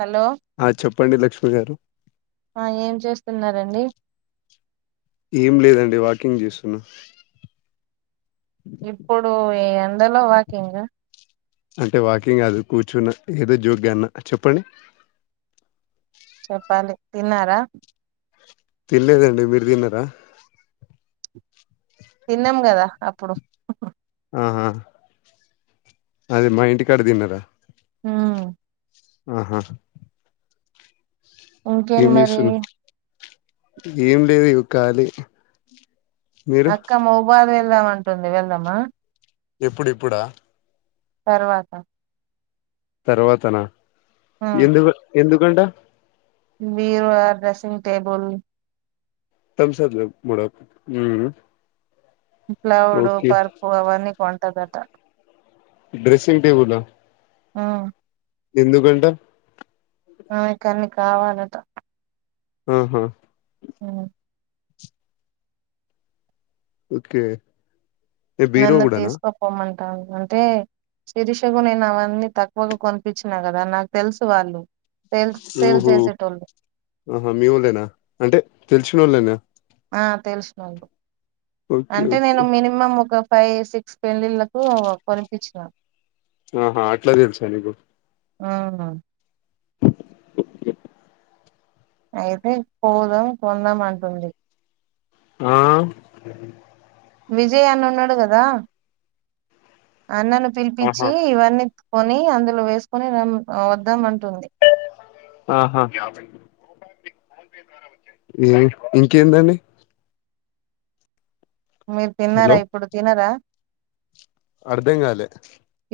Hello ఆ చెప్పండి లక్ష్మి గారు ఏం చేస్తున్నారండి ఏం లేదండి వాకింగ్ చేస్తున్నా ఇప్పుడు ఎండలో వాకింగ్ ఆ అంటే వాకింగ్ కాదు కూర్చున్న ఏదో జోగన్నా చెప్పండి చెప్పాలి తిన్నారా తిల్లేదండి మీరు తిన్నారా తిన్నాం కదా అప్పుడు ఆహా అదే మా ఇంటి కడ తిన్నార మ్మ్ ఆహా ఏం ఇంకేంటి మరి చేస్తున్నా ఏం లేదు ఇవ్ కాలి అక్క మోబారి వెళ్దాం అంటుంది వెళ్దామా ఎప్పుడు ఇప్పుడా తర్వాత తర్వాతనా ఉమ్ ఎందుకు వ ఎందుకంట బీరువా డ్రెసింగ్ టేబుల్ తమ్సఅప్ ల మేడమ్ ఉమ్ ప్లవుడు పరుపు అవన్నీ కొంటదట డ్రెసింగ్ టెబుల ఆ ఎందుకంటా ఆమెకి అన్ని కావాలట ఉహు ఉమ్ ఓకే ఏ బీరో నన్ను కూడానా తీసుకపొమ్మంటుంది అంటే శిరిషకు నేను అవన్నీ తక్కువకు కొనిపిచ్చిన కదా నాకు తెలుసు వాళ్ళు సేల్ సేల్ ఊహో చేసేటోళ్ళు ఆహా మీ వాళ్ళేనా అంటే తెలిసినోళ్లేనా ఆ తెలిసినోళ్లు ఓకే అంటే ఓకే నేను మినిమం ఒక ఫైవ్ సిక్స్ పెళ్లిళ్లకు కోనిపించిన ఆహా అట్లా తెల్సా నీకు అవున అయితే పోదాం కొందాం అంటుంది ఆ విజయ్ అన్న ఉన్నాడు కదా అన్నను పిలిపించి ఇవన్నీ కొని అందులో వేసుకొని వద్దాం అంటుంది ఆహా ఏ ఇంకేందండి మీరు హలో తిన్నారా ఇప్పుడు తినరా అర్ధం కాలే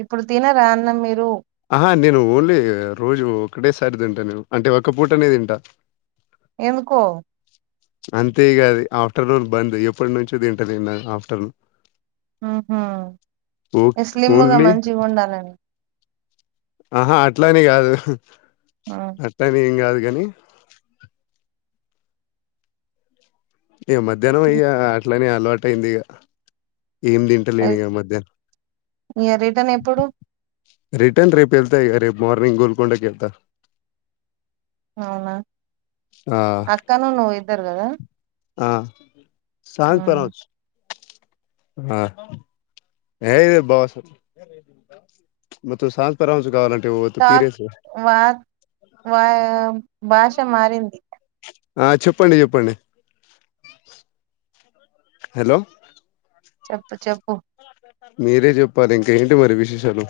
ఇప్పుడు తినరా అన్నాం మీరు ఆహా నేను ఓన్లీ రోజు ఒకటేసారి తింటా నేను అంటే ఒక్క పూటనే తింటా ఎందుకో అంతే ఇగ అది ఆఫ్టర్నూన్ బంద్ ఎప్పటి నుంచో తింటలే ఆఫ్టర్నూన్ ఉహు ఓ స్లిమ్ముగా ఓన్లీ మంచిగా ఉండాలనీ ఆహా అట్లానీ కాదు ఉమ్. అట్లానీ ఏం కాదు కానీ ఇగ మధ్యాహ్నం ఇగ అట్లనే అలవాటు అయింది ఇగా ఏం తింటలేను ఇగా మధ్యాహ్నం ఇక రిటర్న్ ఎప్పుడు రిటర్న్ రేపు ఎళ్తా ఇగ రేపు మార్నింగ్ గోల్కొండకి వెళ్తా అవునా అక్కను నువ్వు ఇద్దరు కదా ఆ [unintelligible] ఆ ఏ ఇది [unintelligible] టాక్ వా వా భాష మారింది ఆ చెప్పండి చెప్పండి హలో చెప్పు చెప్పు మీరే చెప్పాలి ఇంక ఏంటి మరి విశేషాలు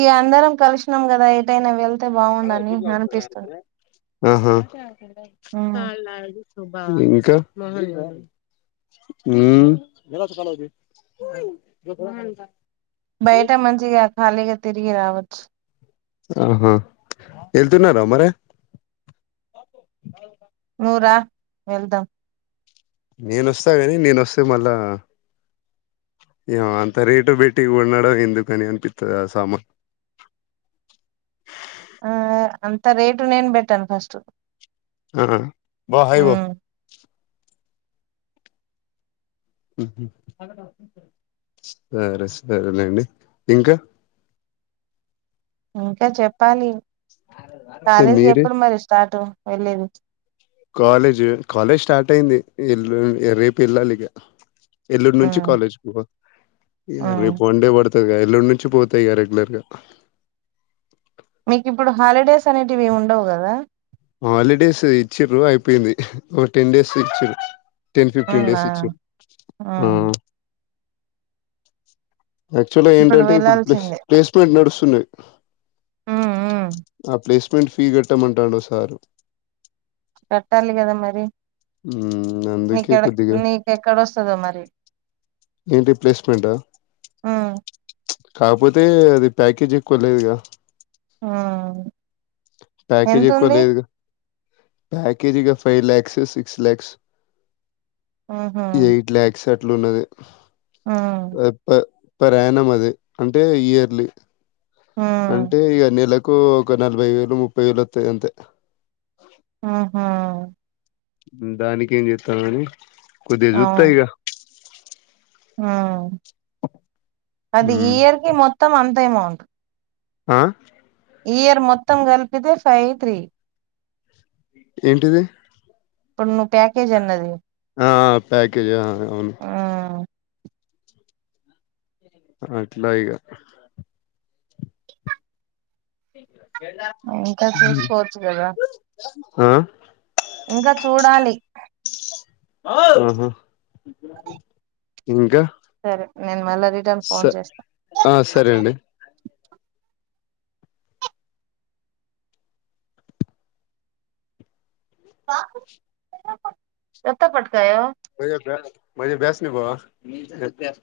ఇగా అందరం కలిసినాం కదా ఎటయినా వెల్ ఆహా ఉమ్. ఇంకా ఉమ్ బయట మంచిగా ఖాళీగా తిరిగి రావచ్చు ఆహా ఎళ్తున్నార మరె నువ్ రా వెళ్దాం నేనొస్తా గాని నేనొస్తే మళ్ళా ఎమ అంత రేటు పెట్టి కొనడం ఎందుకని అనిపిస్తుంది ఆ సామాన్ ఆ అంత రేటు నేను పెట్టను ఫస్ట్ అహ బ హై వొ ఉమ్. ఉహు సరే సరేనండి ఇంక ఇంకా చెప్పాలి కాలేజీకి మీరే ఎప్పుడు మరి స్టార్ట్ వెళ్ళేది కాలేజ్ కాలేజ్ స్టార్ట్ అయింది ఎల్లు రేపు ఎల్ళాలిగ ఎల్లుండి నుంచి ఉమ్, కాలేజ్ పో ఉమ్. రేపు వండే పడు తిగ ఎల్లుండి నుంచి పోతా ఇగ రెగ్యులర్గా మీకు ఇప్పుడు హాలిడేస్ అనేటివి ఏమి ఉండవు కదా హాలిడేస్ ఇచ్చిర్రు అయిపోయినయ్ ఒక టెన్ డేస్ ఇచ్చిర్రు టెన్ ఫిఫ్టీన్ ఉన్నా డేస్ ఇచ్చి ఆ ఉమ్. యాక్చువల్గా ఏంటంటే ఇప్పుడు ప్లేస్ ప్లేస్మెంట్ నడుస్తున్నాయి ఉమ్, ఉమ్. ఆ ప్లేస్మెంట్ ఫీ కట్టమంటాండు సారు కట్టాలి కదా మరి మ్మ్ అందుకే నీకెడ కొద్దిగా నీకెక్కడొస్తదో మరి ఏంటి ప్లేస్మెంటా కాకపోతే అది ప్యాకేజ్ ఎక్కువ లేదుగా ఆ ప్యాకేజ్ ఎక్కువ లేదుగ ప్యాకేజీ ఇగ ఫైవ్ లాక్స్ సిక్స్ ల్యాక్స్ ఆహా ఎయిట్ ల్యాక్స్ అట్లు ఆ ఉన్నదిప్ప పర్ యానాం అది అంటే ఇయర్లీ ఆ అంటే ఇగ నెలకు ఒక నలభై వేలు ముప్పై వేలు వత్తయి అంతే ఆహా దానికి ఏం చేస్తాను గాని కొద్దిగా ఆ చెత్త ఇగ అది ఈ హ్మ్ ఇయర్ కి మొత్తం అంత అమౌంట్ ఆ ఇయర్ మొత్తం కలిపితే ఫైవ్ త్రీ ఏంటిది ఇప్పుడు నువ్వు ప్యాకేజ్ అన్నది ఆ ఆ ప్యాకేజ్ ఆ అవును ఉమ్ అట్ల ఇగ ఇంకా చూసుకోవచ్చు కదా ఆ ఇంకా చూడాలి అహ ఇంకా సరే నేను మళ్ళా రిటర్న్ స ఫోన్ చేస్తా ఆ సరే అండి ఎత్త పట్కాయో మ బ మ బ్యాస్ట్ మీ బావా